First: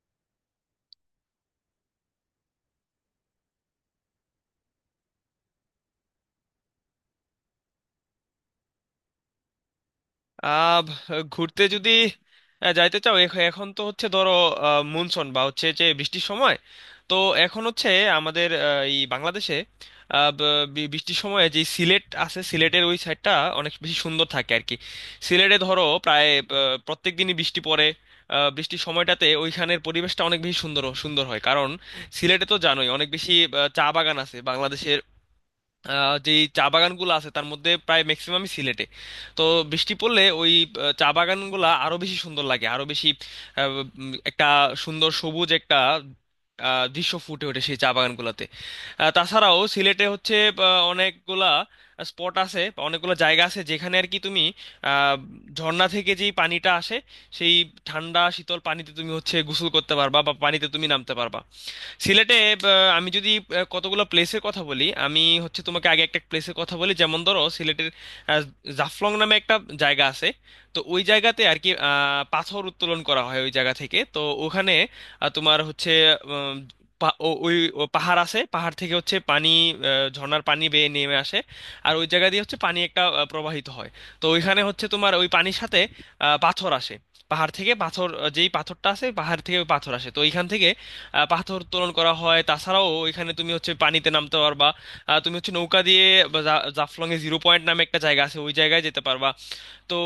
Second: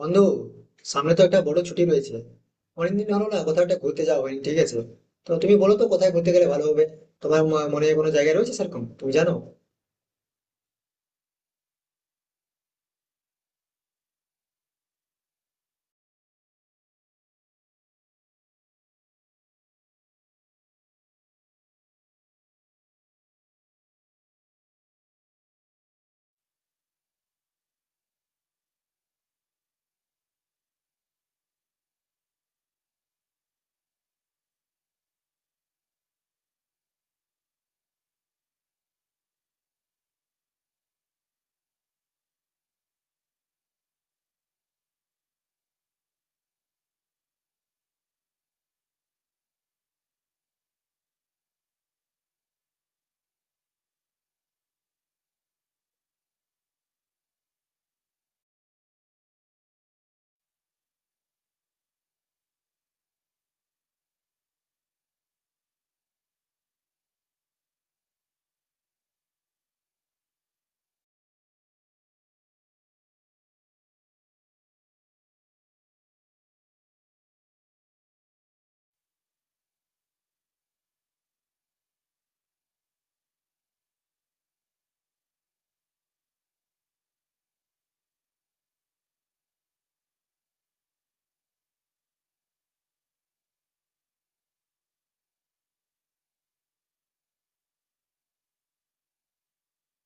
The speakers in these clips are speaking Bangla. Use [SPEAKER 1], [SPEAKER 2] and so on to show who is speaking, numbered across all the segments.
[SPEAKER 1] বন্ধু, সামনে তো একটা বড় ছুটি রয়েছে। অনেকদিন হলো না, কোথাও একটা ঘুরতে যাওয়া হয়নি। ঠিক আছে, তো তুমি বলো তো কোথায় ঘুরতে গেলে ভালো হবে। তোমার মনে কোনো জায়গা রয়েছে সেরকম তুমি জানো?
[SPEAKER 2] আহ ঘুরতে যদি যাইতে চাও এখন তো হচ্ছে ধরো মনসুন বা হচ্ছে যে বৃষ্টির সময়। তো এখন হচ্ছে আমাদের এই বাংলাদেশে বৃষ্টির সময় যে সিলেট আছে, সিলেটের ওই সাইডটা অনেক বেশি সুন্দর থাকে আর কি। সিলেটে ধরো প্রায় প্রত্যেক দিনই বৃষ্টি পড়ে। বৃষ্টির সময়টাতে ওইখানের পরিবেশটা অনেক বেশি সুন্দর সুন্দর হয়, কারণ সিলেটে তো জানোই অনেক বেশি চা বাগান আছে বাংলাদেশে। যে চা বাগানগুলো আছে তার মধ্যে প্রায় ম্যাক্সিমামই সিলেটে। তো বৃষ্টি পড়লে ওই চা বাগানগুলো আরো বেশি সুন্দর লাগে। আরো বেশি আহ, একটা সুন্দর সবুজ একটা দৃশ্য ফুটে ওঠে সেই চা বাগানগুলোতে। তাছাড়াও সিলেটে হচ্ছে অনেকগুলা স্পট আছে বা অনেকগুলো জায়গা আছে যেখানে আর কি তুমি আহ, ঝর্ণা থেকে যেই পানিটা আসে, সেই ঠান্ডা শীতল পানিতে তুমি হচ্ছে গোসল করতে পারবা বা পানিতে তুমি নামতে পারবা সিলেটে। আহ, আমি যদি কতগুলো প্লেসের কথা বলি, আমি হচ্ছে তোমাকে আগে একটা প্লেসের কথা বলি। যেমন ধরো সিলেটের আহ, জাফলং নামে একটা জায়গা আছে। তো ওই জায়গাতে আর কি পাথর উত্তোলন করা হয় ওই জায়গা থেকে। তো ওখানে তোমার হচ্ছে পা- ও- ওই ও পাহাড় আছে, পাহাড় থেকে হচ্ছে পানি ঝর্ণার পানি বেয়ে নেমে আসে, আর ওই জায়গা দিয়ে হচ্ছে পানি একটা প্রবাহিত হয়। তো ওইখানে হচ্ছে তোমার ওই পানির সাথে পাথর আসে। পাহাড় থেকে পাথর, যেই পাথরটা আছে পাহাড় থেকে ওই পাথর আসে, তো ওইখান থেকে পাথর উত্তোলন করা হয়। তাছাড়াও ওইখানে তুমি হচ্ছে পানিতে নামতে পারবা। তুমি হচ্ছে নৌকা দিয়ে বা জাফলং এ জিরো পয়েন্ট নামে একটা জায়গা আছে, ওই জায়গায় যেতে পারবা। তো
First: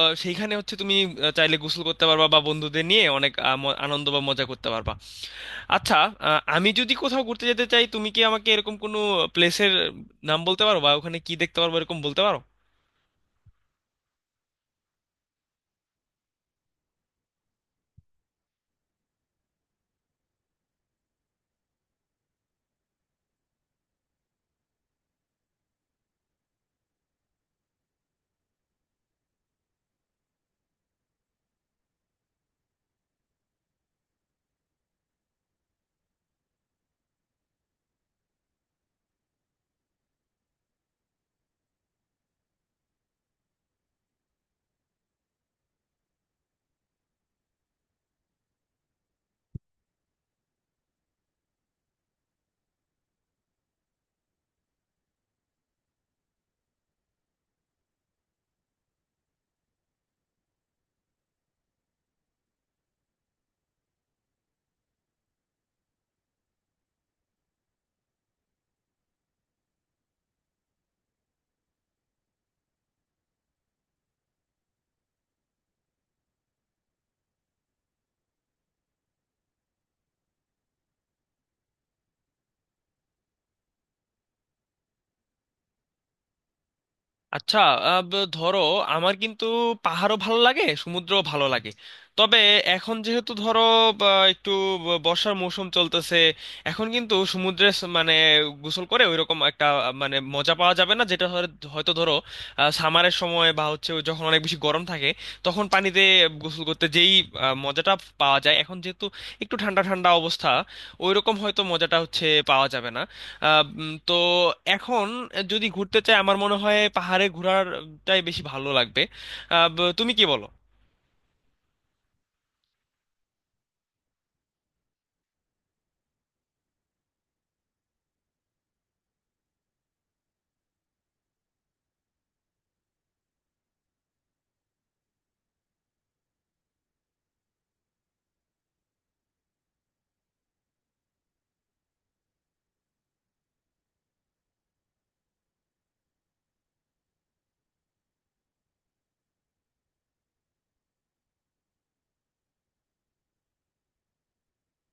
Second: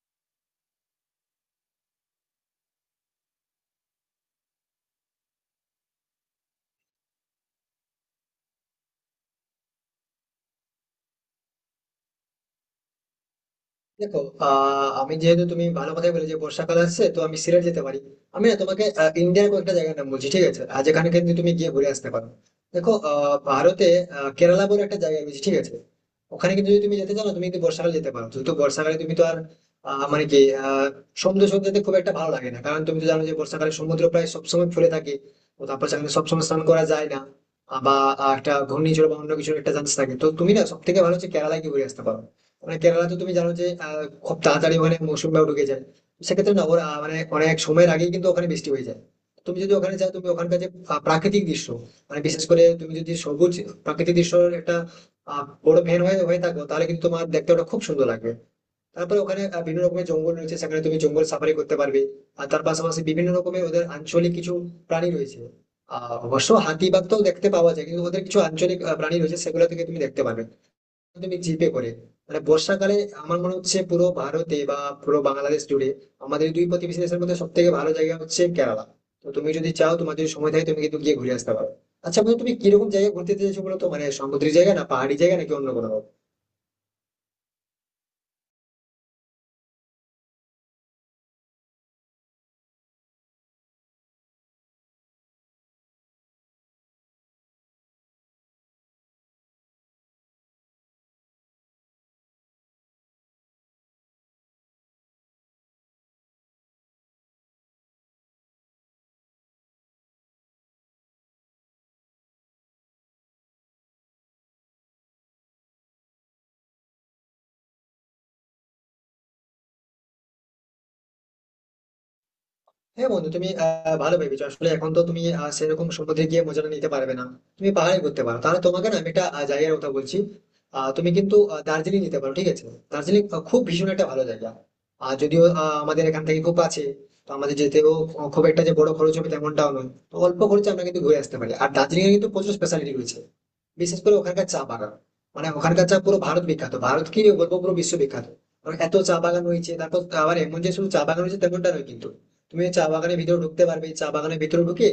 [SPEAKER 2] সেইখানে হচ্ছে তুমি চাইলে গোসল করতে পারবা বা বন্ধুদের নিয়ে অনেক আনন্দ বা মজা করতে পারবা। আচ্ছা, আমি যদি কোথাও ঘুরতে যেতে চাই, তুমি কি আমাকে এরকম কোনো প্লেসের নাম বলতে পারো বা ওখানে কি দেখতে পারবো এরকম বলতে পারো?
[SPEAKER 1] দেখো, আমি যেহেতু তুমি ভালো কথাই বলে যে বর্ষাকাল আসছে, তো আমি সিলেট যেতে পারি। আমি না তোমাকে ইন্ডিয়ার কয়েকটা জায়গার নাম বলছি, ঠিক আছে? আর যেখানে কিন্তু তুমি গিয়ে ঘুরে আসতে পারো। দেখো, ভারতে কেরালা বলে একটা জায়গা রয়েছে, ঠিক আছে? ওখানে কিন্তু যদি তুমি যেতে চাও না, তুমি কিন্তু বর্ষাকালে যেতে পারো। কিন্তু বর্ষাকালে তুমি তো আর মানে কি, আহ সমুদ্র সৈকত যেতে খুব একটা ভালো লাগে না, কারণ তুমি তো জানো যে বর্ষাকালে সমুদ্র প্রায় সবসময় ফুলে থাকে। তো তারপর সেখানে সবসময় স্নান করা যায় না। বা একটা ঘূর্ণিঝড় বা অন্য কিছুর একটা চান্স থাকে, তো তুমি না সব থেকে ভালো হচ্ছে কেরালায় গিয়ে ঘুরে আসতে পারো। মানে কেরালা তো তুমি জানো যে খুব তাড়াতাড়ি ওখানে মৌসুমটাও ঢুকে যায়। তো সেক্ষেত্রে না ওরা মানে অনেক সময়ের আগেই কিন্তু ওখানে বৃষ্টি হয়ে যায়। তুমি যদি ওখানে যাও, তুমি ওখানকার যে প্রাকৃতিক দৃশ্য, মানে বিশেষ করে তুমি যদি সবুজ প্রাকৃতিক দৃশ্যের একটা বড় ফ্যান হয়ে হয়ে থাকো, তাহলে কিন্তু তোমার দেখতে ওটা খুব সুন্দর লাগবে। তারপরে ওখানে বিভিন্ন রকমের জঙ্গল রয়েছে, সেখানে তুমি জঙ্গল সাফারি করতে পারবে। আর তার পাশাপাশি বিভিন্ন রকমের ওদের আঞ্চলিক কিছু প্রাণী রয়েছে। অবশ্য হাতি বাঘ তো দেখতে পাওয়া যায়, কিন্তু ওদের কিছু আঞ্চলিক প্রাণী রয়েছে সেগুলো থেকে তুমি দেখতে পাবে। তুমি জিপে করে, মানে বর্ষাকালে আমার মনে হচ্ছে পুরো ভারতে বা পুরো বাংলাদেশ জুড়ে আমাদের দুই প্রতিবেশী দেশের মধ্যে সব থেকে ভালো জায়গা হচ্ছে কেরালা। তো তুমি যদি চাও, তোমার যদি সময় থাকে, তুমি কিন্তু গিয়ে ঘুরে আসতে পারো। আচ্ছা বন্ধু, তুমি কিরকম জায়গায় ঘুরতে যেতে চাইছো বলো তো, মানে সমুদ্রের জায়গা না পাহাড়ি জায়গা নাকি অন্য কোনো?
[SPEAKER 2] আচ্ছা। ধরো আমার কিন্তু পাহাড়ও ভালো লাগে, সমুদ্রও ভালো লাগে। তবে এখন যেহেতু ধরো বা, একটু বর্ষার মৌসুম চলতেছে, এখন কিন্তু সমুদ্রে মানে গোসল করে ওইরকম একটা মানে মজা পাওয়া যাবে না, যেটা হয়তো ধরো সামারের সময় বা হচ্ছে ওই যখন অনেক বেশি গরম থাকে তখন পানিতে গোসল করতে যেই মজাটা পাওয়া যায়। এখন যেহেতু একটু ঠান্ডা ঠান্ডা অবস্থা, ওইরকম হয়তো মজাটা হচ্ছে পাওয়া যাবে না। তো এখন যদি ঘুরতে চাই, আমার মনে হয় পাহাড়ে ঘোরাটাই বেশি ভালো লাগবে। তুমি কি বলো?
[SPEAKER 1] হ্যাঁ বন্ধু, তুমি ভালো ভেবেছো। আসলে এখন তো তুমি সেরকম সমুদ্রে গিয়ে মজাটা নিতে পারবে না। তুমি পাহাড়ে করতে পারো, তাহলে তোমাকে না আমি একটা জায়গার কথা বলছি। তুমি কিন্তু দার্জিলিং নিতে পারো, ঠিক আছে? দার্জিলিং খুব ভীষণ একটা ভালো জায়গা। আর যদিও আমাদের এখান থেকে খুব কাছে, তো আমাদের যেতেও খুব একটা যে বড় খরচ হবে তেমনটাও নয়। তো অল্প খরচে আমরা কিন্তু ঘুরে আসতে পারি। আর দার্জিলিং এর কিন্তু প্রচুর স্পেশালিটি রয়েছে, বিশেষ করে ওখানকার চা বাগান। মানে ওখানকার চা পুরো ভারত বিখ্যাত, ভারত কি বলবো, পুরো বিশ্ব বিখ্যাত। কারণ এত চা বাগান হয়েছে, তারপর আবার এমন যে শুধু চা বাগান হয়েছে তেমনটা নয় কিন্তু। তুমি ওই চা বাগানের ভিতরে ঢুকতে পারবে। চা বাগানের ভিতরে ঢুকে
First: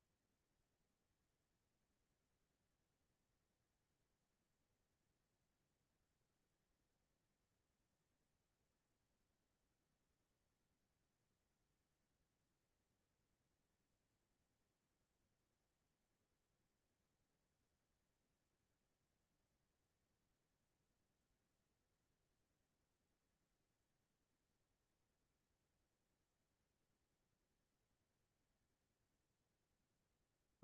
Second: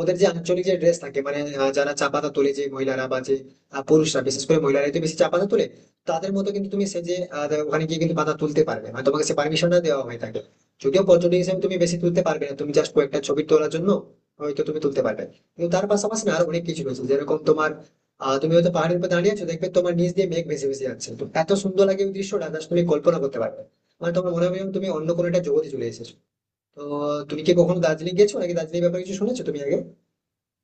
[SPEAKER 1] ওদের যে আঞ্চলিক যে ড্রেস থাকে, মানে যারা চা পাতা তোলে, যে মহিলারা বা যে পুরুষরা, বিশেষ করে মহিলারা তো বেশি চা পাতা তোলে, তাদের মতো কিন্তু তুমি সে যে ওখানে গিয়ে কিন্তু পাতা তুলতে পারবে। মানে তোমাকে সে পারমিশনটা দেওয়া হয়ে থাকে। যদিও পর্যটক হিসেবে তুমি বেশি তুলতে পারবে না, তুমি জাস্ট কয়েকটা ছবি তোলার জন্য হয়তো তুমি তুলতে পারবে। কিন্তু তার পাশাপাশি না আরো অনেক কিছু রয়েছে, যেরকম তোমার, তুমি হয়তো পাহাড়ের উপর দাঁড়িয়ে আছো, দেখবে তোমার নিচ দিয়ে মেঘ ভেসে ভেসে যাচ্ছে। তো এত সুন্দর লাগে ওই দৃশ্যটা, জাস্ট তুমি কল্পনা করতে পারবে না। মানে তোমার মনে হবে যেন তুমি অন্য কোনো একটা জগতে চলে এসেছো। তো তুমি কি কখনো দার্জিলিং গেছো, নাকি দার্জিলিং ব্যাপারে কিছু শুনেছো তুমি আগে?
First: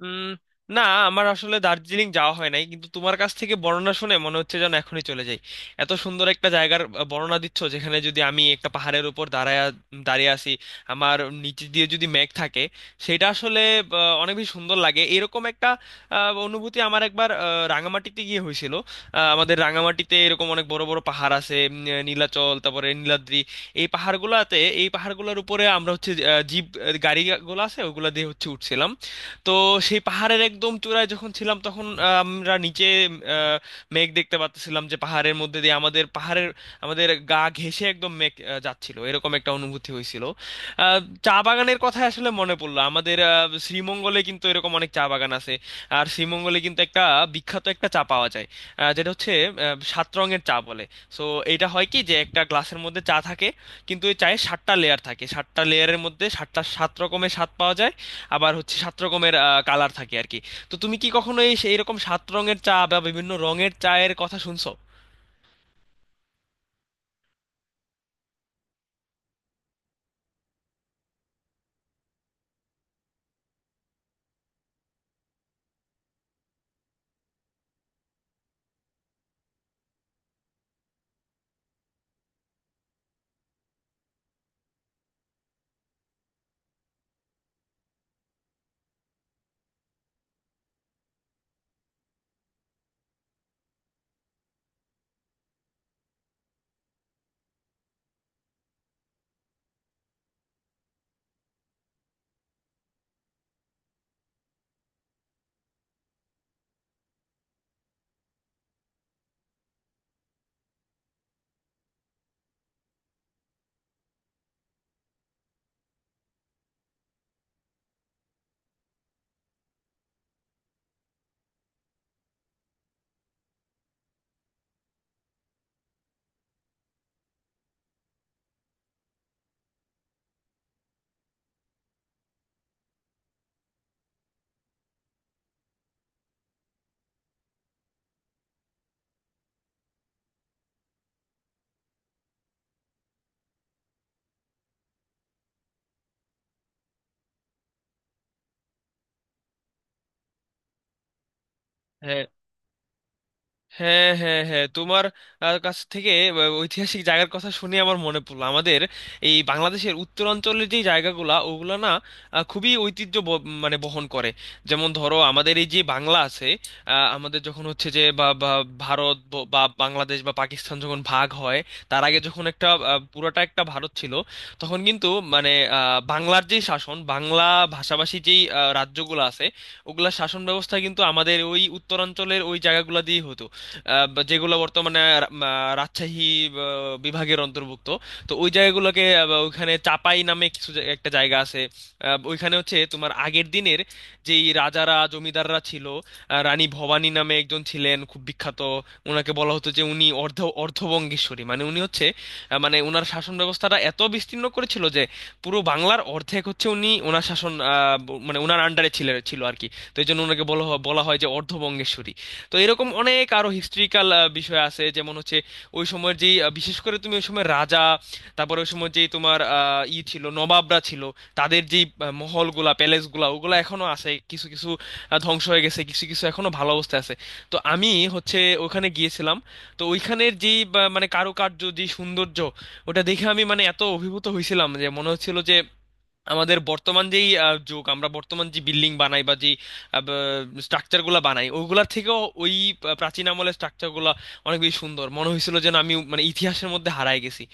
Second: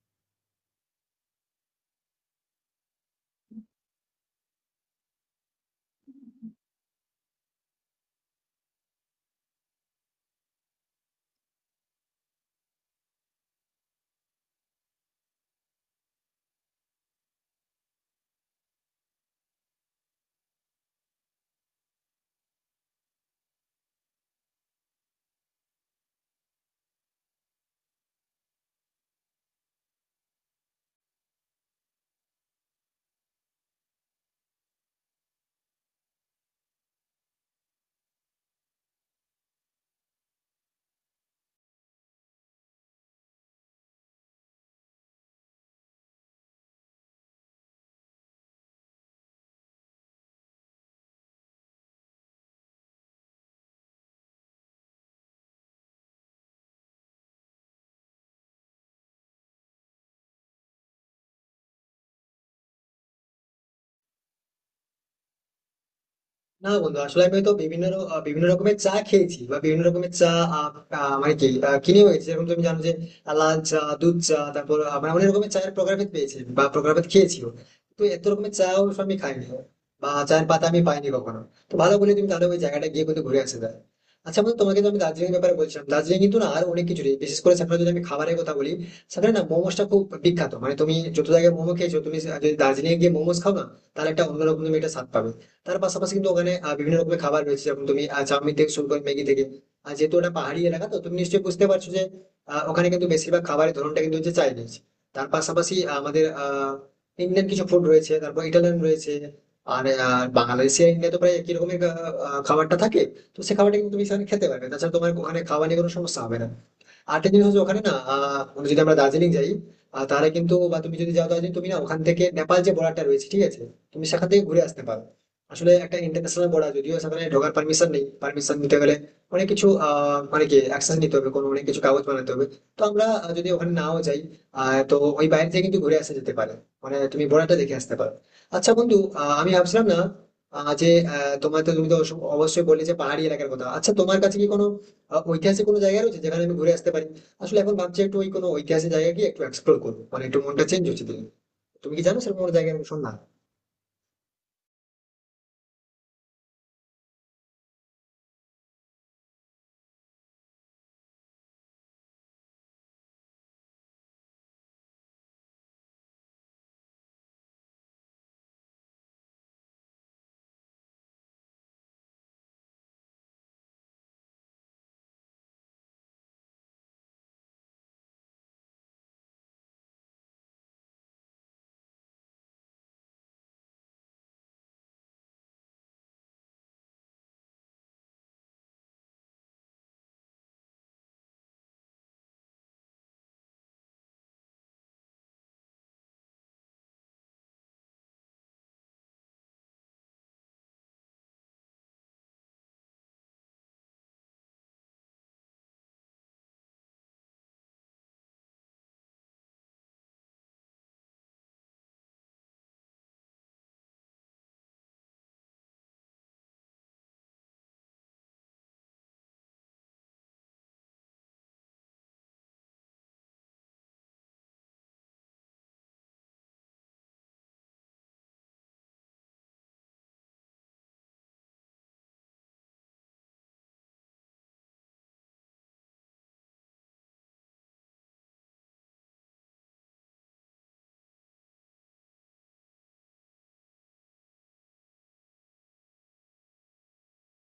[SPEAKER 2] উম না, আমার আসলে দার্জিলিং যাওয়া হয় নাই, কিন্তু তোমার কাছ থেকে বর্ণনা শুনে মনে হচ্ছে যেন এখনই চলে যাই। এত সুন্দর একটা জায়গার বর্ণনা দিচ্ছ, যেখানে যদি আমি একটা পাহাড়ের উপর দাঁড়িয়ে আছি, আমার নিচে দিয়ে যদি মেঘ থাকে সেটা আসলে অনেক বেশি সুন্দর লাগে। এরকম একটা আহ, অনুভূতি আমার একবার রাঙামাটিতে গিয়ে হয়েছিল। আমাদের রাঙামাটিতে এরকম অনেক বড় বড় পাহাড় আছে। নীলাচল, তারপরে নীলাদ্রি, এই পাহাড়গুলোতে, এই পাহাড়গুলোর উপরে আমরা হচ্ছে জিপ গাড়িগুলো আছে ওগুলা দিয়ে হচ্ছে উঠছিলাম। তো সেই পাহাড়ের একদম চূড়ায় যখন ছিলাম তখন আমরা নিচে আহ, মেঘ দেখতে পাচ্ছিলাম, যে পাহাড়ের মধ্যে দিয়ে আমাদের গা ঘেঁষে একদম মেঘ যাচ্ছিল, এরকম একটা অনুভূতি হয়েছিল। আহ, চা বাগানের কথা আসলে মনে পড়লো, আমাদের শ্রীমঙ্গলে কিন্তু এরকম অনেক চা বাগান আছে। আর শ্রীমঙ্গলে কিন্তু একটা বিখ্যাত একটা চা পাওয়া যায়, যেটা হচ্ছে সাত রঙের চা বলে। সো এটা হয় কি, যে একটা গ্লাসের মধ্যে চা থাকে কিন্তু এই চায়ে সাতটা লেয়ার থাকে, সাতটা লেয়ারের মধ্যে সাতটা সাত রকমের স্বাদ পাওয়া যায়, আবার হচ্ছে সাত রকমের কালার থাকে আর কি। তো তুমি কি কখনো এইরকম সাত রঙের চা বা বিভিন্ন রঙের চায়ের কথা শুনছো?
[SPEAKER 1] না বন্ধু, আসলে আমি তো বিভিন্ন রকমের চা খেয়েছি, বা বিভিন্ন রকমের চা আহ, আহ, মানে কি, কিনে হয়েছে। যেরকম তুমি জানো যে লাল চা, দুধ চা, তারপর আমরা অনেক রকমের চায়ের প্রকারভেদ পেয়েছি বা প্রকারভেদ খেয়েছিও। তো এত রকমের চা অবশ্য আমি খাইনি বা চায়ের পাতা আমি পাইনি কখনো। তো ভালো বলে, তুমি তাহলে ওই জায়গাটা গিয়ে কিন্তু ঘুরে আসতে পারো। আচ্ছা বন্ধু, তোমাকে তো আমি দার্জিলিং এর ব্যাপারে বলছিলাম। দার্জিলিং কিন্তু না আর অনেক কিছু রয়েছে, বিশেষ করে সেখানে যদি আমি খাবারের কথা বলি, সেখানে না মোমোসটা খুব বিখ্যাত। মানে তুমি যত জায়গায় মোমো খেয়েছো, তুমি যদি দার্জিলিং এ গিয়ে মোমোস খাও না, তাহলে একটা অন্যরকম তুমি একটা স্বাদ পাবে। তার পাশাপাশি কিন্তু ওখানে বিভিন্ন রকমের খাবার রয়েছে, যেমন তুমি চাউমিন থেকে শুরু করে ম্যাগি থেকে। আর যেহেতু ওটা পাহাড়ি এলাকা, তো তুমি নিশ্চয়ই বুঝতে পারছো যে ওখানে কিন্তু বেশিরভাগ খাবারের ধরনটা কিন্তু হচ্ছে চাইনিজ। তার পাশাপাশি আমাদের ইন্ডিয়ান কিছু ফুড রয়েছে, তারপর ইটালিয়ান রয়েছে। আর বাংলাদেশে ইন্ডিয়া তো প্রায় একই রকমের আহ, আহ, খাবারটা থাকে। তো সে খাবারটা কিন্তু তুমি সেখানে খেতে পারবে, তাছাড়া তোমার ওখানে খাওয়া নিয়ে কোনো সমস্যা হবে না। আরেকটা জিনিস হচ্ছে ওখানে না, মানে যদি আমরা দার্জিলিং যাই, তাহলে কিন্তু, বা তুমি যদি যাও দার্জিলিং, তুমি না ওখান থেকে নেপাল যে বর্ডারটা রয়েছে, ঠিক আছে? তুমি সেখান থেকে ঘুরে আসতে পারো। আসলে একটা ইন্টারন্যাশনাল বর্ডার, যদিও সেখানে ঢোকার পারমিশন নেই, পারমিশন নিতে গেলে অনেক কিছু মানে কি, অ্যাকশন নিতে হবে, কোনো অনেক কিছু কাগজ বানাতে হবে। তো আমরা যদি ওখানে নাও যাই, তো ওই বাইরে থেকে কিন্তু ঘুরে আসা যেতে পারে। মানে তুমি বর্ডারটা দেখে আসতে পারো। আচ্ছা বন্ধু, আমি ভাবছিলাম না, আহ, যে তোমার তো, তুমি তো অবশ্যই বললে যে পাহাড়ি এলাকার কথা। আচ্ছা তোমার কাছে কি কোনো ঐতিহাসিক কোনো জায়গা রয়েছে যেখানে আমি ঘুরে আসতে পারি? আসলে এখন ভাবছি একটু ওই কোনো ঐতিহাসিক জায়গা গিয়ে একটু এক্সপ্লোর করবো, মানে একটু মনটা চেঞ্জ হচ্ছে দিন। তুমি কি জানো সেরকম কোনো জায়গা? শোন না,
[SPEAKER 2] হ্যাঁ হ্যাঁ হ্যাঁ, তোমার কাছ থেকে ঐতিহাসিক জায়গার কথা শুনে আমার মনে পড়লো আমাদের এই বাংলাদেশের উত্তরাঞ্চলের যে জায়গাগুলা, ওগুলা না খুবই ঐতিহ্য মানে বহন করে। যেমন ধরো আমাদের এই যে বাংলা আছে, আমাদের যখন হচ্ছে যে বা বা ভারত বা বাংলাদেশ বা পাকিস্তান যখন ভাগ হয়, তার আগে যখন একটা পুরোটা একটা ভারত ছিল তখন কিন্তু মানে বাংলার যে শাসন, বাংলা ভাষাভাষী যেই রাজ্যগুলো আছে ওগুলা শাসন ব্যবস্থা কিন্তু আমাদের ওই উত্তরাঞ্চলের ওই জায়গাগুলো দিয়েই হতো, বা যেগুলো বর্তমানে রাজশাহী আহ, বিভাগের অন্তর্ভুক্ত। তো ওই জায়গাগুলোকে বা ওইখানে চাপাই নামে একটা জায়গা আছে। ওইখানে হচ্ছে তোমার আগের দিনের যেই রাজারা জমিদাররা ছিল, রানী ভবানী নামে একজন ছিলেন খুব বিখ্যাত। ওনাকে বলা হতো যে উনি অর্ধবঙ্গেশ্বরী, মানে উনি হচ্ছে মানে ওনার শাসন ব্যবস্থাটা এত বিস্তীর্ণ করেছিল যে পুরো বাংলার অর্ধেক হচ্ছে উনি, ওনার শাসন মানে ওনার আন্ডারে ছিল ছিল আর কি। তো এই জন্য ওনাকে বলা হয় যে অর্ধবঙ্গেশ্বরী। তো এরকম অনেক আরো হিস্ট্রিক্যাল বিষয় আছে, যেমন হচ্ছে ওই সময়ের যেই বিশেষ করে তুমি ওই সময় রাজা, তারপরে ওই সময় যেই তোমার আহ, ই ছিল, নবাবরা ছিল, তাদের যেই মহলগুলা প্যালেসগুলা ওগুলা এখনো আছে, কিছু কিছু ধ্বংস হয়ে গেছে, কিছু কিছু এখনো ভালো অবস্থায় আছে। তো আমি হচ্ছে ওখানে গিয়েছিলাম। তো ওইখানের যেই মানে কারুকার্য, যে সৌন্দর্য, ওটা দেখে আমি মানে এত অভিভূত হয়েছিলাম যে মনে হচ্ছিল যে আমাদের বর্তমান যেই যুগ, আমরা বর্তমান যে বিল্ডিং বানাই বা যে স্ট্রাকচারগুলো বানাই, ওইগুলা থেকেও ওই প্রাচীন আমলের স্ট্রাকচারগুলো অনেক বেশি সুন্দর মনে হয়েছিল, যেন আমি মানে ইতিহাসের মধ্যে হারায় গেছি।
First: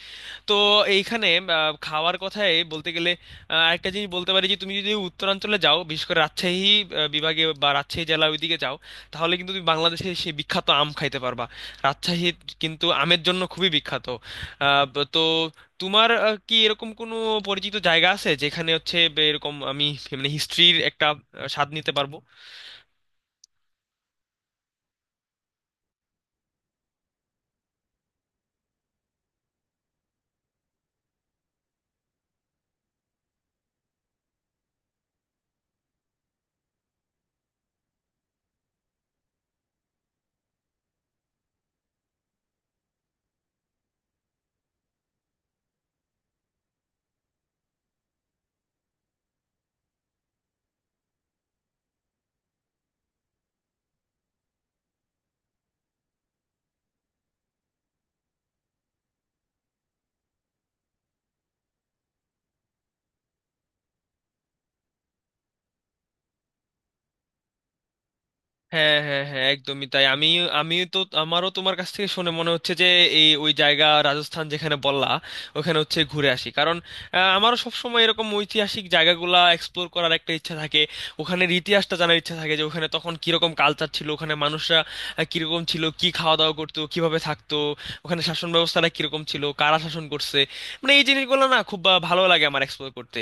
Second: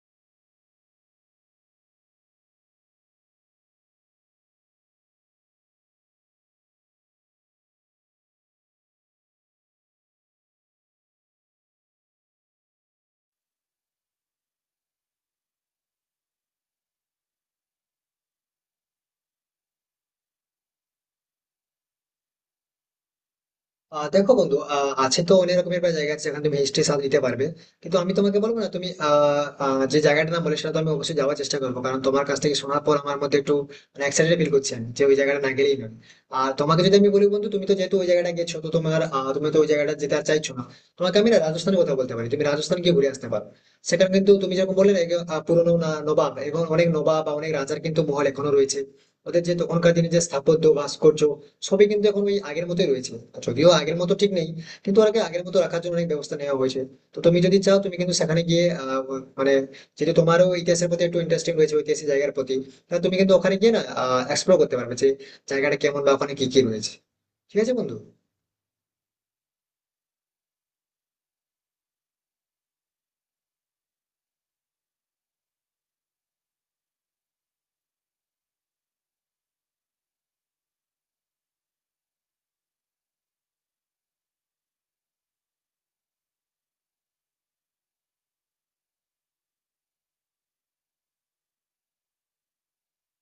[SPEAKER 2] তো এইখানে খাওয়ার কথায় বলতে গেলে একটা জিনিস বলতে পারি যে তুমি যদি উত্তরাঞ্চলে যাও, বিশেষ করে রাজশাহী বিভাগে বা রাজশাহী জেলার ওইদিকে যাও, তাহলে কিন্তু তুমি বাংলাদেশে সেই বিখ্যাত আম খাইতে পারবা। রাজশাহী কিন্তু আমের জন্য খুবই বিখ্যাত। তো তোমার কি এরকম কোনো পরিচিত জায়গা আছে যেখানে হচ্ছে এরকম আমি মানে হিস্ট্রির একটা স্বাদ নিতে পারবো?
[SPEAKER 1] দেখো বন্ধু, আছে তো অনেক রকমের প্রায় জায়গা আছে যেখানে তুমি হিস্ট্রি স্বাদ নিতে পারবে। কিন্তু আমি তোমাকে বলবো না, তুমি আহ, আহ, যে জায়গাটার নাম বলে, সেটা তো আমি অবশ্যই যাওয়ার চেষ্টা করবো, কারণ তোমার কাছ থেকে শোনার পর আমার মধ্যে একটু, মানে এক্সাইটেড ফিল করছি আমি যে ওই জায়গাটা না গেলেই নয়। আর তোমাকে যদি আমি বলি, বন্ধু তুমি তো যেহেতু ওই জায়গাটা গেছো, তো তোমার তুমি তো ওই জায়গাটা যেতে আর চাইছো না। তোমাকে আমি না রাজস্থানের কথা বলতে পারি, তুমি রাজস্থান গিয়ে ঘুরে আসতে পারো। সেখানে কিন্তু তুমি যেরকম বললে না এগুলো, পুরোনো না, নবাব এবং অনেক নবাব বা অনেক রাজার কিন্তু মহল এখনো রয়েছে। ওদের যে তখনকার দিনে যে স্থাপত্য ভাস্কর্য, সবই কিন্তু এখন ওই আগের মতোই রয়েছে। আর যদিও আগের মতো ঠিক নেই, কিন্তু ওটাকে আগের মতো রাখার জন্য অনেক ব্যবস্থা নেওয়া হয়েছে। তো তুমি যদি চাও, তুমি কিন্তু সেখানে গিয়ে মানে, যেহেতু তোমারও ইতিহাসের প্রতি একটু ইন্টারেস্টিং রয়েছে, ঐতিহাসিক জায়গার প্রতি, তাহলে তুমি কিন্তু ওখানে গিয়ে না এক্সপ্লোর করতে পারবে যে জায়গাটা কেমন বা ওখানে কি কি রয়েছে। ঠিক আছে বন্ধু?
[SPEAKER 2] হ্যাঁ হ্যাঁ হ্যাঁ, একদমই তাই। আমি আমি তো আমারও তোমার কাছ থেকে শুনে মনে হচ্ছে যে ওই জায়গা রাজস্থান যেখানে বললা ওখানে হচ্ছে ঘুরে আসি, কারণ আমারও সবসময় এরকম ঐতিহাসিক জায়গাগুলা এক্সপ্লোর করার একটা ইচ্ছা থাকে, ওখানের ইতিহাসটা জানার ইচ্ছা থাকে, যে ওখানে তখন কিরকম কালচার ছিল, ওখানে মানুষরা কিরকম ছিল, কি খাওয়া দাওয়া করতো, কিভাবে থাকতো, ওখানে শাসন ব্যবস্থাটা কিরকম ছিল, কারা শাসন করছে, মানে এই জিনিসগুলো না খুব ভালো লাগে আমার এক্সপ্লোর করতে।